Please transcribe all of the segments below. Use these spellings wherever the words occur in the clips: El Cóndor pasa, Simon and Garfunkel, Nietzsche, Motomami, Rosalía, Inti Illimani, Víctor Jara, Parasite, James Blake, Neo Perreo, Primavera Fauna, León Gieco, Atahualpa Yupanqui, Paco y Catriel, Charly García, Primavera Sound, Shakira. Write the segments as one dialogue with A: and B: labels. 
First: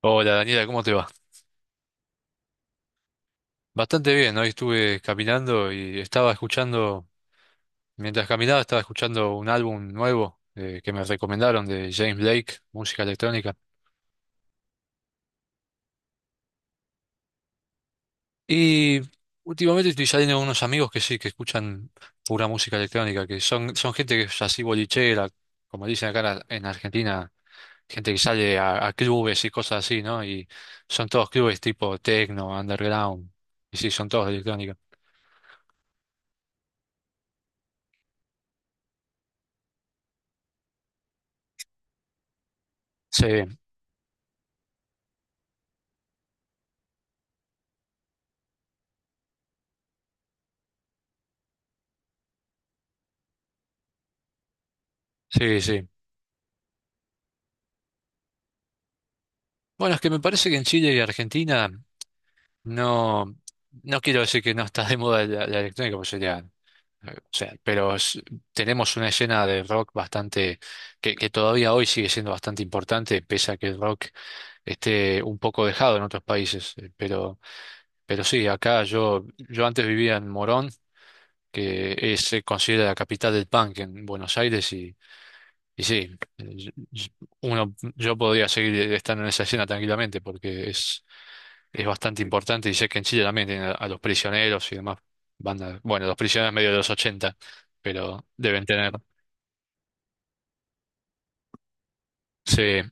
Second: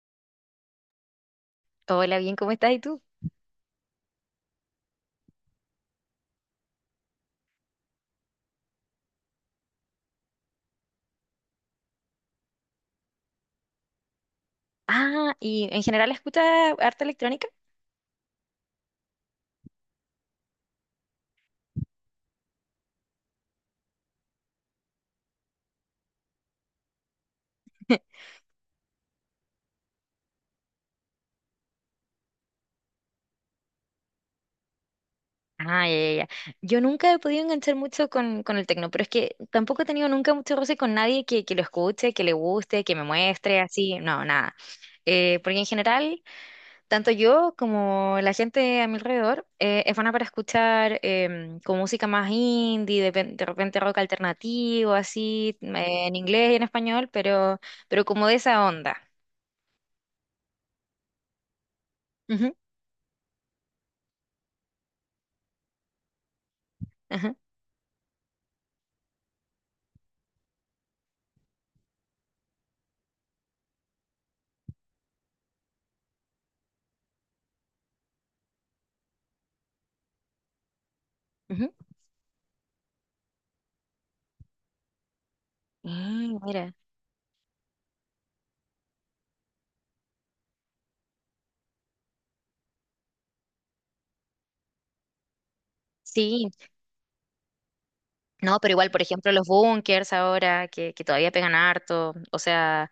A: Hola Daniela, ¿cómo te va?
B: Hola, bien, ¿cómo estás? ¿Y tú?
A: Bastante bien, hoy estuve caminando y estaba escuchando, mientras caminaba estaba escuchando un álbum nuevo que me recomendaron de James Blake, música electrónica.
B: Ah, ¿y en general escuchas arte electrónica?
A: Y últimamente estoy saliendo con unos amigos que sí, que escuchan pura música electrónica, que son gente que es así bolichera, como dicen acá en en Argentina, gente que sale a clubes y cosas así, ¿no? Y son todos clubes tipo techno, underground, y sí, son todos de electrónica.
B: Ah, ya, ya, ya. Yo nunca he podido enganchar mucho con el tecno, pero es que tampoco he tenido nunca mucho roce con nadie que lo escuche, que le guste, que me
A: Sí,
B: muestre, así, no, nada. Porque en general, tanto yo como la gente a mi alrededor es buena para escuchar con música más indie, de repente rock alternativo, así,
A: sí, sí.
B: en inglés y en español, pero como de esa onda.
A: Bueno, es que me parece que en Chile y Argentina
B: Ujú,
A: no, no quiero decir que no está de moda la electrónica, pues sería, o
B: ajá,
A: sea, tenemos una escena de rock bastante, que todavía hoy sigue siendo bastante importante, pese a que el rock esté un poco dejado en otros países. Pero sí, acá yo antes vivía en Morón,
B: ujú.
A: que es, se considera la capital del punk en Buenos Aires, y sí,
B: Mm,
A: eh, y-
B: mira,
A: y uno, yo podría seguir estando en esa escena tranquilamente, porque es bastante importante y sé que en Chile también tienen a los prisioneros y demás bandas. Bueno, los
B: sí,
A: prisioneros medio de los 80 pero
B: no,
A: deben
B: pero
A: tener.
B: igual, por ejemplo, los bunkers ahora que todavía pegan harto, o
A: Sí,
B: sea,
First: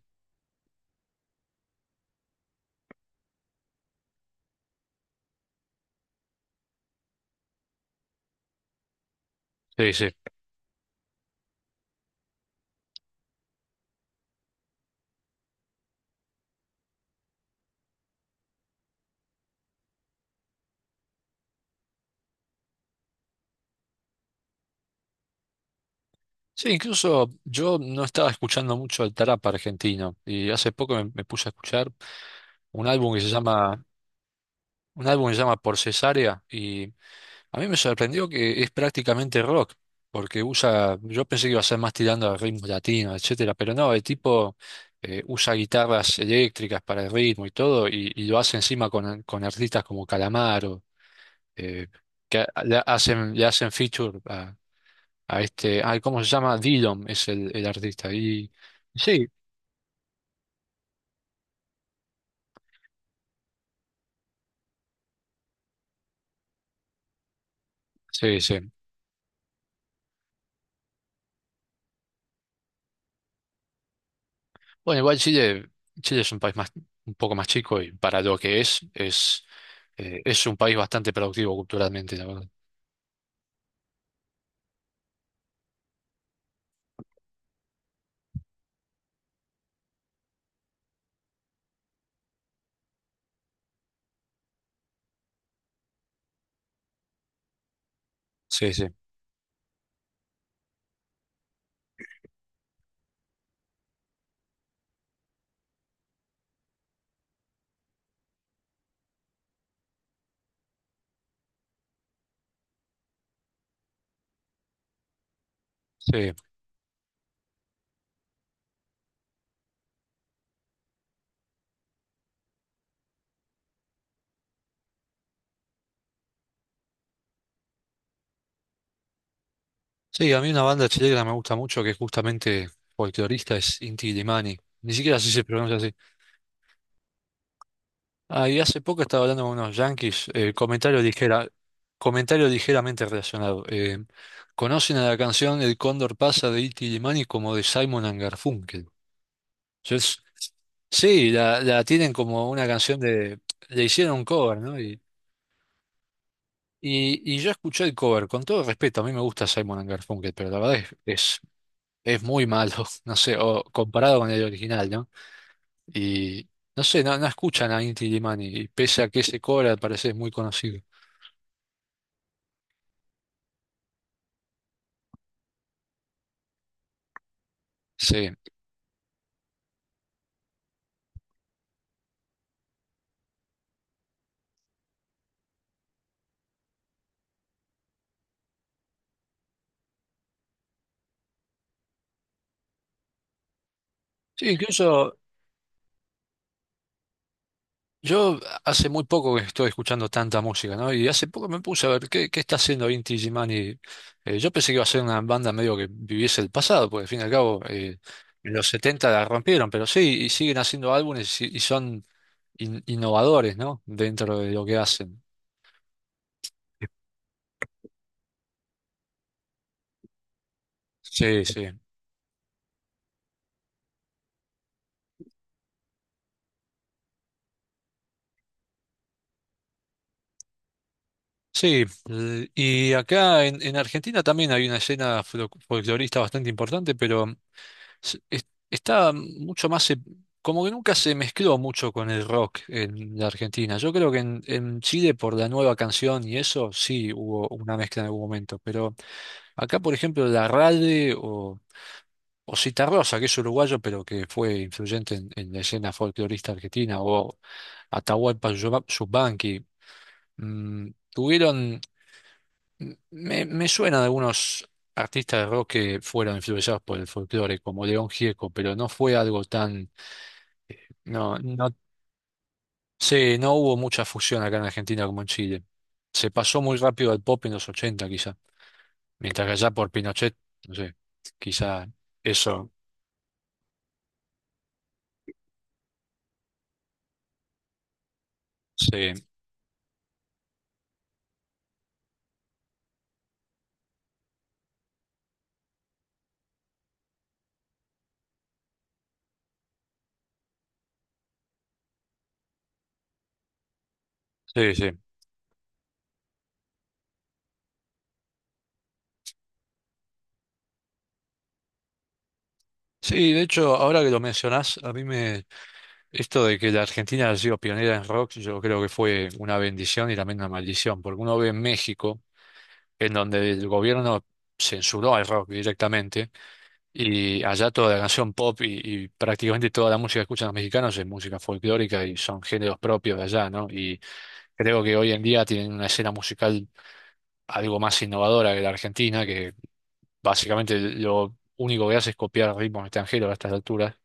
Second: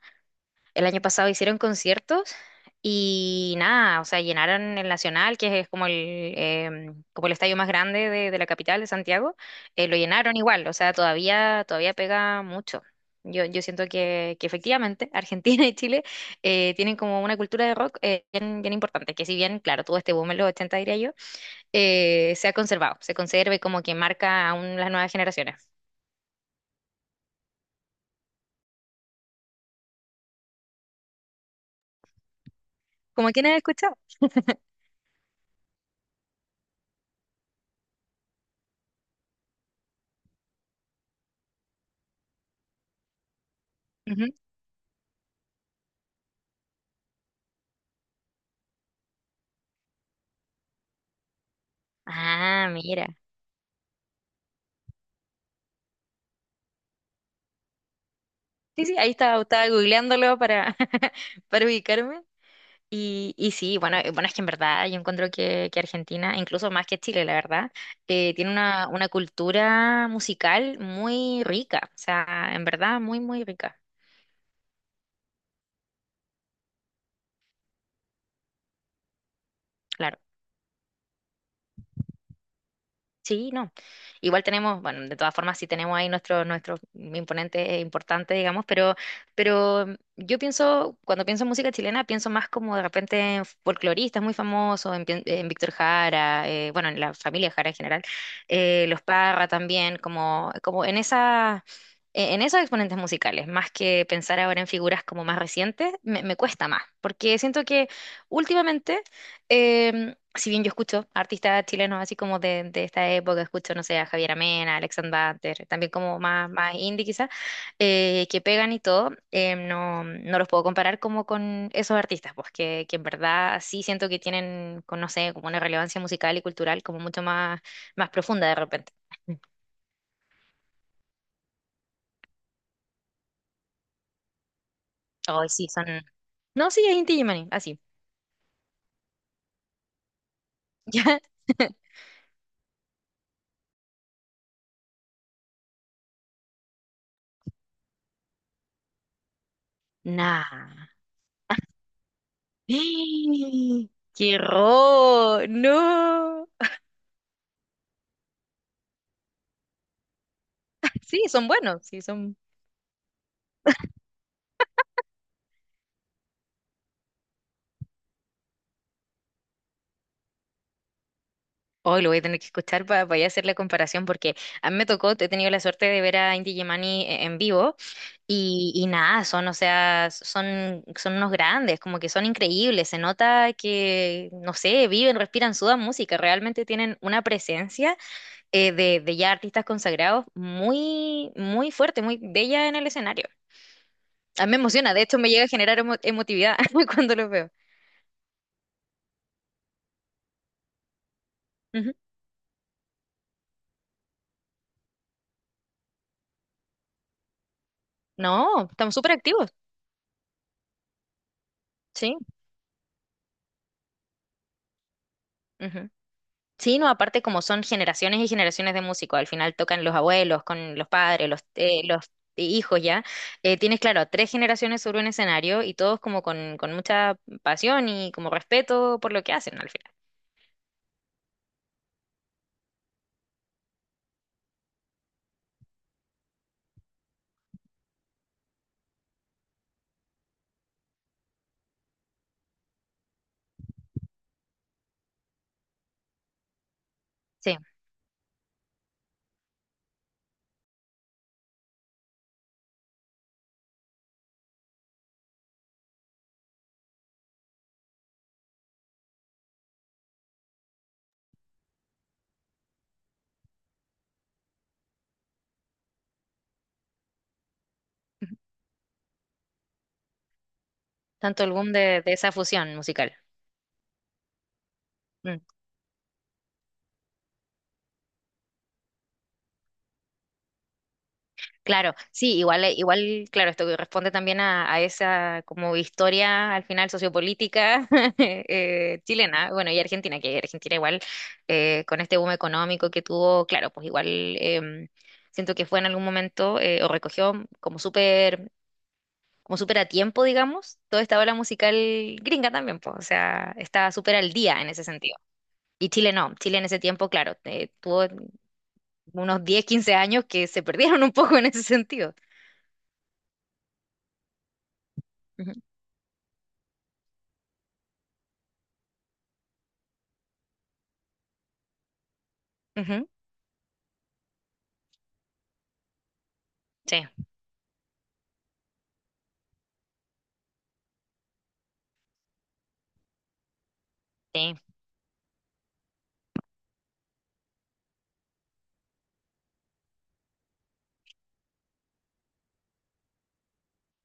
B: el año pasado hicieron conciertos y nada, o sea, llenaron el Nacional, que es como el estadio más grande de la capital de Santiago,
A: sí,
B: lo
A: sí.
B: llenaron igual, o sea, todavía pega mucho. Yo siento que efectivamente Argentina y Chile tienen como una cultura de rock bien, bien importante, que si bien, claro, tuvo este boom en los 80, diría yo, se ha conservado, se conserva como que marca aún las nuevas generaciones.
A: Sí, incluso yo no estaba escuchando mucho el trap argentino y hace poco me puse a escuchar un álbum que se
B: Como quienes han
A: llama,
B: escuchado.
A: un álbum que se llama Por Cesárea a mí me sorprendió que es prácticamente rock, porque usa, yo pensé que iba a ser más tirando a ritmos latinos, etcétera, pero no, el
B: Ujú.
A: tipo usa guitarras eléctricas para el ritmo y todo, y lo hace encima con artistas como Calamaro, eh,
B: Ah, mira.
A: le hacen feature a este, ay, ¿cómo se llama? Dillom es el artista. Y
B: Sí, sí, ahí
A: sí,
B: estaba googleándolo para, para ubicarme. Y sí, bueno, es que en verdad yo encuentro que Argentina, incluso más que Chile, la verdad,
A: sí,
B: tiene
A: sí.
B: una cultura musical muy rica, o sea, en verdad muy, muy rica,
A: Bueno, igual Chile, Chile es un país más, un poco más chico y para lo que
B: claro.
A: es un país bastante productivo culturalmente, la verdad.
B: Sí, no. Igual tenemos, bueno, de todas formas sí tenemos ahí nuestros imponentes importantes, digamos, pero, yo pienso, cuando pienso en música chilena, pienso más como de repente en folcloristas muy famosos, en Víctor Jara, bueno, en la familia Jara en general,
A: Sí, sí,
B: los Parra también, como en esa... En esos exponentes musicales, más que pensar ahora en figuras como más recientes, me cuesta más, porque siento que últimamente si bien yo escucho artistas chilenos así como de esta época, escucho, no sé, a Javier Amena, Alexandre Banter, también como
A: sí.
B: más, más indie quizás, que pegan y todo, no, no los puedo comparar como con esos artistas, pues que en verdad sí siento que tienen, con, no sé, como una relevancia musical y cultural como mucho más, más profunda de repente.
A: Sí, a mí una banda chilena me gusta mucho que es justamente folclorista es Inti Illimani. Ni siquiera sé si se
B: Ay, sí,
A: pronuncia
B: son...
A: así.
B: No, sí, es Inti Illimani, así.
A: Ah, y hace poco estaba hablando con unos yanquis,
B: ¿Ya?
A: comentario ligeramente relacionado. Conocen a la canción El Cóndor pasa de Inti Illimani como de Simon and Garfunkel. Yo es-
B: Nah.
A: sí, la tienen como una canción de... Le hicieron un
B: ¡Qué
A: cover, ¿no?
B: horror! ¡No!
A: Y yo escuché el cover, con todo respeto, a mí me gusta Simon and Garfunkel, pero la verdad
B: Sí, son buenos, sí,
A: es
B: son...
A: muy malo, no sé, o comparado con el original, ¿no? Y no sé, no, no escuchan a Inti Illimani, y pese a que ese cobra al parecer es muy conocido.
B: Hoy lo voy a tener que escuchar para ya hacer la comparación porque a mí me tocó, he tenido la suerte de ver a Inti Illimani en vivo
A: Sí.
B: y nada, son, o sea, son unos grandes, como que son increíbles, se nota que, no sé, viven, respiran, sudan música, realmente tienen una presencia de ya artistas consagrados muy, muy fuerte, muy bella en el escenario. A
A: Sí,
B: mí me emociona, de
A: incluso
B: hecho me llega a generar emotividad cuando los veo.
A: yo hace muy poco que estoy escuchando tanta música, ¿no? Y hace poco me puse a
B: Ujú.
A: ver qué, qué está haciendo Inti Illimani. Yo pensé que iba a ser una banda medio que viviese el pasado, porque al fin y al cabo en
B: No,
A: los
B: estamos
A: 70
B: súper
A: la
B: activos,
A: rompieron, pero sí, y siguen haciendo álbumes y son
B: sí.
A: innovadores, ¿no? Dentro de lo que hacen.
B: Ujú. Sí, no, aparte como son generaciones y generaciones de músicos, al final tocan los abuelos, con los padres, los,
A: Sí, sí.
B: eh, los hijos ya, tienes claro a tres generaciones sobre un escenario y todos como con mucha pasión y como respeto por lo que hacen al final.
A: Sí, y acá en Argentina también hay una escena folclorista bastante importante, pero está mucho más, como que nunca se mezcló mucho con el rock en la Argentina. Yo creo que en Chile por la nueva canción y eso sí hubo
B: Sí,
A: una mezcla en algún momento, pero acá por ejemplo la Rade o Citarrosa, que es uruguayo pero que fue influyente en la escena folclorista argentina, o Atahualpa Yupanqui, mm, tuvieron Me, me suena de algunos artistas de rock que fueron influenciados por el folclore, como León
B: ujú.
A: Gieco, pero no fue algo tan... No,
B: Tanto el
A: no,
B: boom de esa fusión musical.
A: sí, no hubo mucha fusión acá en Argentina como en
B: Mm.
A: Chile. Se pasó muy rápido al pop en los 80 quizá, mientras que allá por Pinochet, no sé, quizá
B: Claro, sí, igual,
A: eso.
B: eh, igual, claro, esto que responde también a esa como historia al final sociopolítica
A: Sí,
B: chilena, bueno, y Argentina, que Argentina igual con este boom económico que tuvo, claro, pues igual em, siento que fue en algún momento o recogió como súper, como súper a tiempo, digamos, toda esta ola musical gringa también, pues, o sea, está súper al día en
A: sí,
B: ese
A: sí.
B: sentido. Y Chile no, Chile en ese tiempo, claro, tuvo unos 10, 15 años que se perdieron un poco en ese sentido.
A: Sí, de hecho, ahora que lo mencionás, a mí me...
B: Ujú,
A: Esto de que la Argentina ha sido pionera en rock, yo creo que fue una bendición y también una maldición, porque uno ve en México
B: ujú.
A: en donde el gobierno censuró al rock directamente
B: Sí,
A: y allá toda la canción pop y prácticamente toda la música que escuchan los mexicanos es música folclórica y son géneros propios de allá, ¿no? Y
B: sí,
A: creo que hoy en día tienen una escena musical algo más innovadora que la argentina, que básicamente lo único que hace es copiar ritmos extranjeros a estas alturas,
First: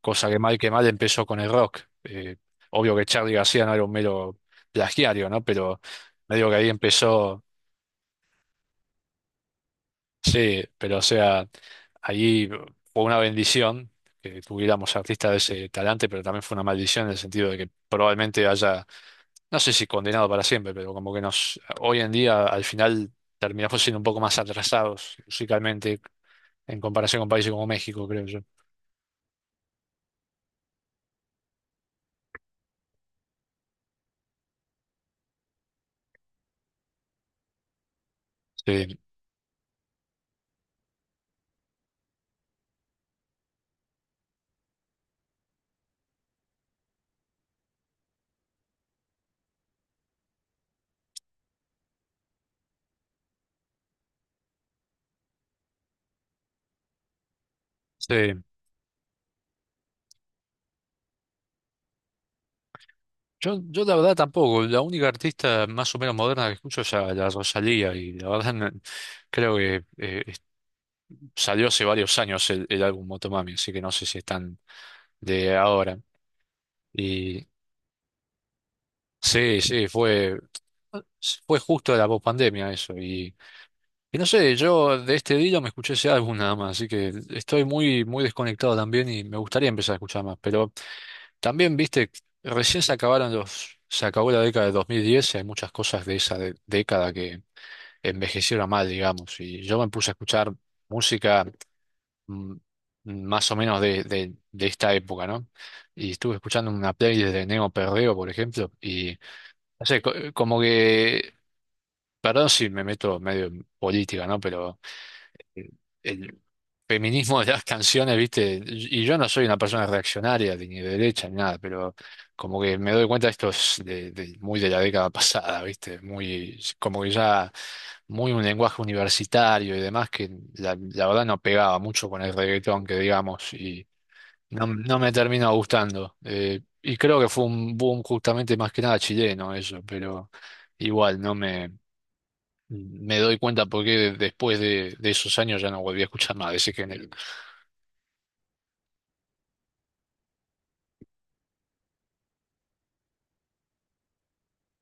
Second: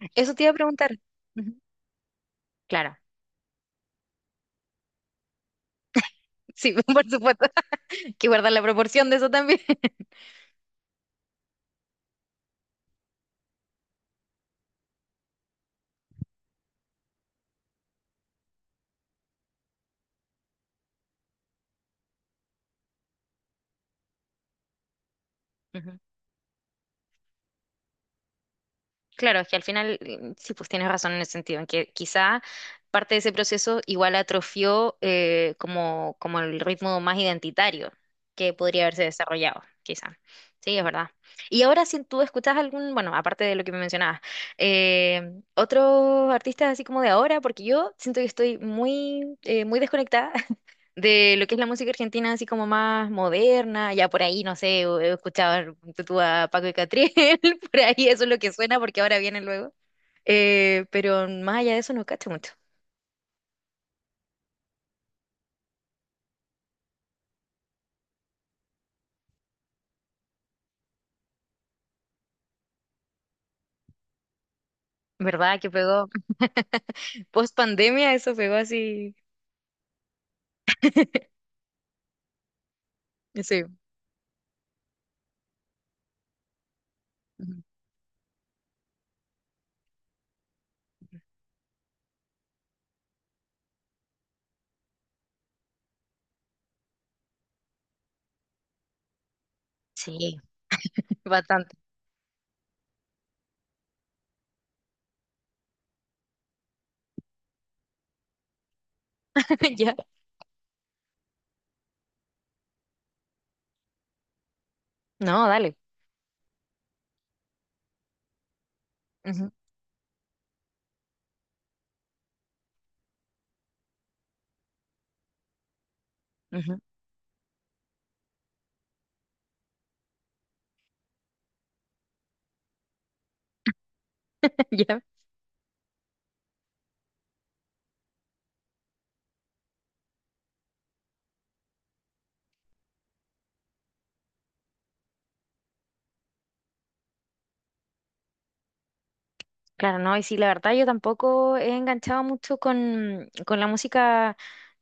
A: cosa
B: eso te iba a
A: que mal
B: preguntar.
A: empezó con el
B: Ujú.
A: rock. Obvio
B: Claro.
A: que Charly García no era un mero plagiario, ¿no? Pero medio que ahí
B: Sí, por
A: empezó.
B: supuesto. Que guardar la proporción de eso también.
A: Sí, pero o sea, allí fue una bendición que tuviéramos artistas de ese talante, pero también fue una maldición en el sentido de que probablemente haya, no sé si condenado para siempre, pero como que nos, hoy en día al final terminamos siendo un poco más atrasados
B: Ujú.
A: musicalmente en comparación con países como México, creo yo.
B: Claro, es que al final, sí, pues tienes razón en el sentido, en que quizá parte de ese proceso igual atrofió como el ritmo más identitario que podría
A: Sí,
B: haberse desarrollado, quizá. Sí, es verdad. Y ahora si tú escuchas algún, bueno, aparte de lo que me mencionabas, eh, otros artistas así como de ahora, porque yo siento que estoy muy desconectada de lo que es la música argentina, así como más moderna, ya por ahí, no sé, he escuchado tú a Paco y Catriel, por ahí eso es lo
A: sí.
B: que suena porque ahora viene luego. Pero más allá de eso no cacho mucho.
A: Yo la verdad tampoco, la única artista más o menos moderna que escucho es a la Rosalía y la verdad creo que salió hace varios años el álbum Motomami, así que no sé si están de
B: ¿Verdad que
A: ahora.
B: pegó?
A: Y
B: Post pandemia eso pegó así.
A: sí, sí, fue, fue justo la pospandemia eso.
B: Sí.
A: Y no sé, yo de este Dilo me escuché ese álbum nada más, así que
B: Ujú.
A: estoy muy, muy desconectado también y me gustaría empezar a escuchar más. Pero también, viste, recién se acabaron los, se acabó la década de 2010 y hay muchas cosas de esa década que envejecieron mal, digamos. Y yo me puse a
B: Sí,
A: escuchar música
B: bastante.
A: mm, más o menos de esta época, ¿no? Y estuve escuchando una playlist de Neo Perreo, por ejemplo, no
B: Ya.
A: sé, como que, perdón si me meto medio en política, ¿no? Pero
B: No,
A: eh,
B: dale.
A: el feminismo de las canciones, ¿viste? Y yo no soy
B: Ujú,
A: una persona reaccionaria, ni de derecha, ni nada, pero como que me doy cuenta de esto es de, muy de la década pasada, ¿viste? Muy,
B: ujú.
A: como que ya, muy un lenguaje universitario y demás que la verdad no pegaba mucho con el reggaetón, que digamos, no, no
B: Ya.
A: me terminó gustando. Y creo que fue un boom justamente más que nada chileno eso, pero igual no me, me doy cuenta porque después de esos años ya no volví a escuchar más de ese género.
B: Claro, no, y sí, la verdad yo tampoco he enganchado mucho con la música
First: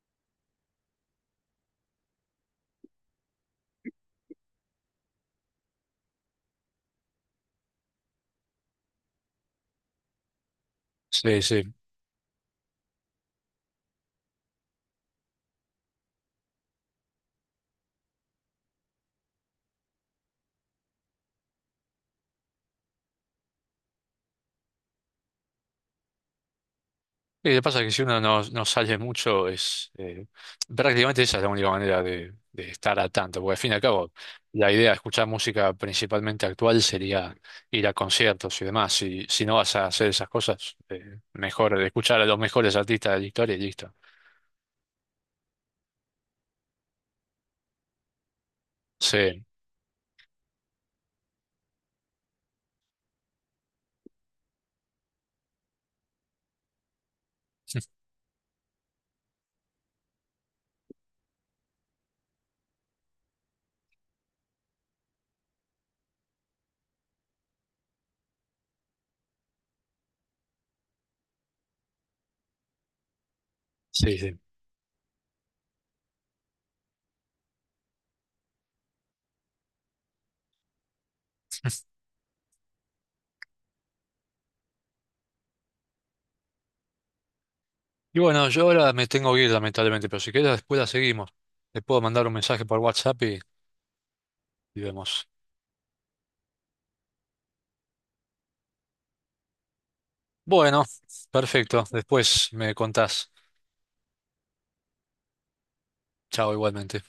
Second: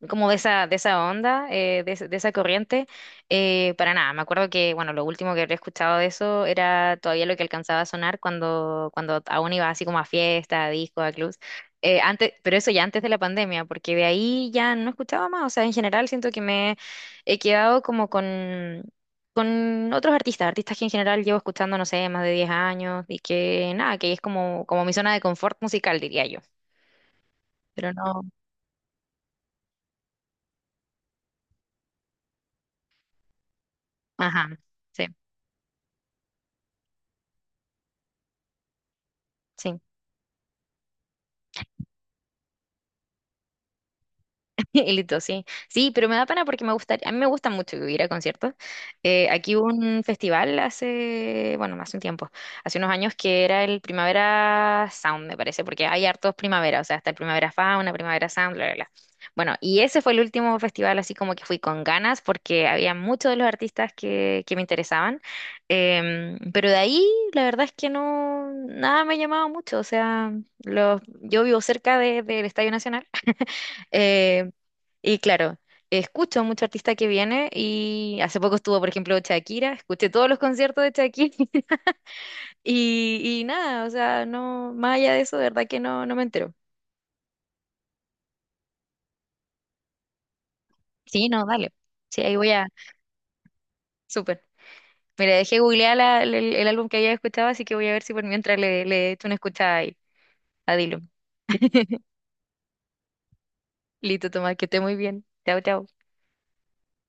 B: como de esa onda, de esa corriente, para nada. Me acuerdo que, bueno, lo último que había escuchado de eso era todavía lo que alcanzaba a sonar cuando aún iba así como a fiesta, a discos, a clubs.
A: Sí, sí.
B: Antes, pero eso ya antes de la pandemia, porque de ahí ya no escuchaba más. O sea, en general siento que me he quedado como con otros artistas que en general llevo escuchando, no sé, más de 10 años y que nada, que es como mi zona de confort musical, diría yo.
A: Y lo que pasa es que
B: Pero
A: si uno
B: no,
A: no sale mucho, es prácticamente esa es la única manera de estar a tanto, porque al fin y al cabo
B: ajá,
A: la idea de
B: sí,
A: escuchar música principalmente actual sería ir a conciertos y demás. Si, si no vas
B: sí.
A: a hacer esas cosas, mejor escuchar a los mejores artistas de la historia y listo.
B: Y listo, sí. Sí, pero me da pena porque me gusta, a mí me gusta mucho ir a conciertos. Eh,
A: Sí,
B: aquí hubo un festival hace, bueno, hace un tiempo, hace unos años que era el Primavera Sound, me parece, porque hay hartos primavera, o sea, está el Primavera Fauna, Primavera Sound, bla, bla, bla. Bueno, y ese fue el último festival así como que fui con ganas porque había muchos de los artistas que me interesaban. Pero de ahí la verdad es que no, nada me llamaba mucho, o sea, yo vivo cerca del Estadio Nacional.
A: sí, sí.
B: Y claro, escucho mucho artista que viene y hace poco estuvo, por ejemplo, Shakira, escuché todos los conciertos de Shakira y nada, o sea, no, más allá de eso, de verdad que no, no me entero.
A: Y bueno, yo ahora me tengo que ir lamentablemente, pero si querés después la
B: Sí,
A: seguimos.
B: no, dale.
A: Te puedo
B: Sí,
A: mandar un
B: ahí voy
A: mensaje
B: a...
A: por WhatsApp
B: Súper.
A: y vemos.
B: Mira, dejé googlear el álbum que había escuchado, así que voy a ver si por mientras le echo una escuchada ahí. A
A: Bueno,
B: Dilo.
A: perfecto. Después me contás.
B: Listo, Tomás, que esté muy bien. Chao, chao.
A: Chao igualmente.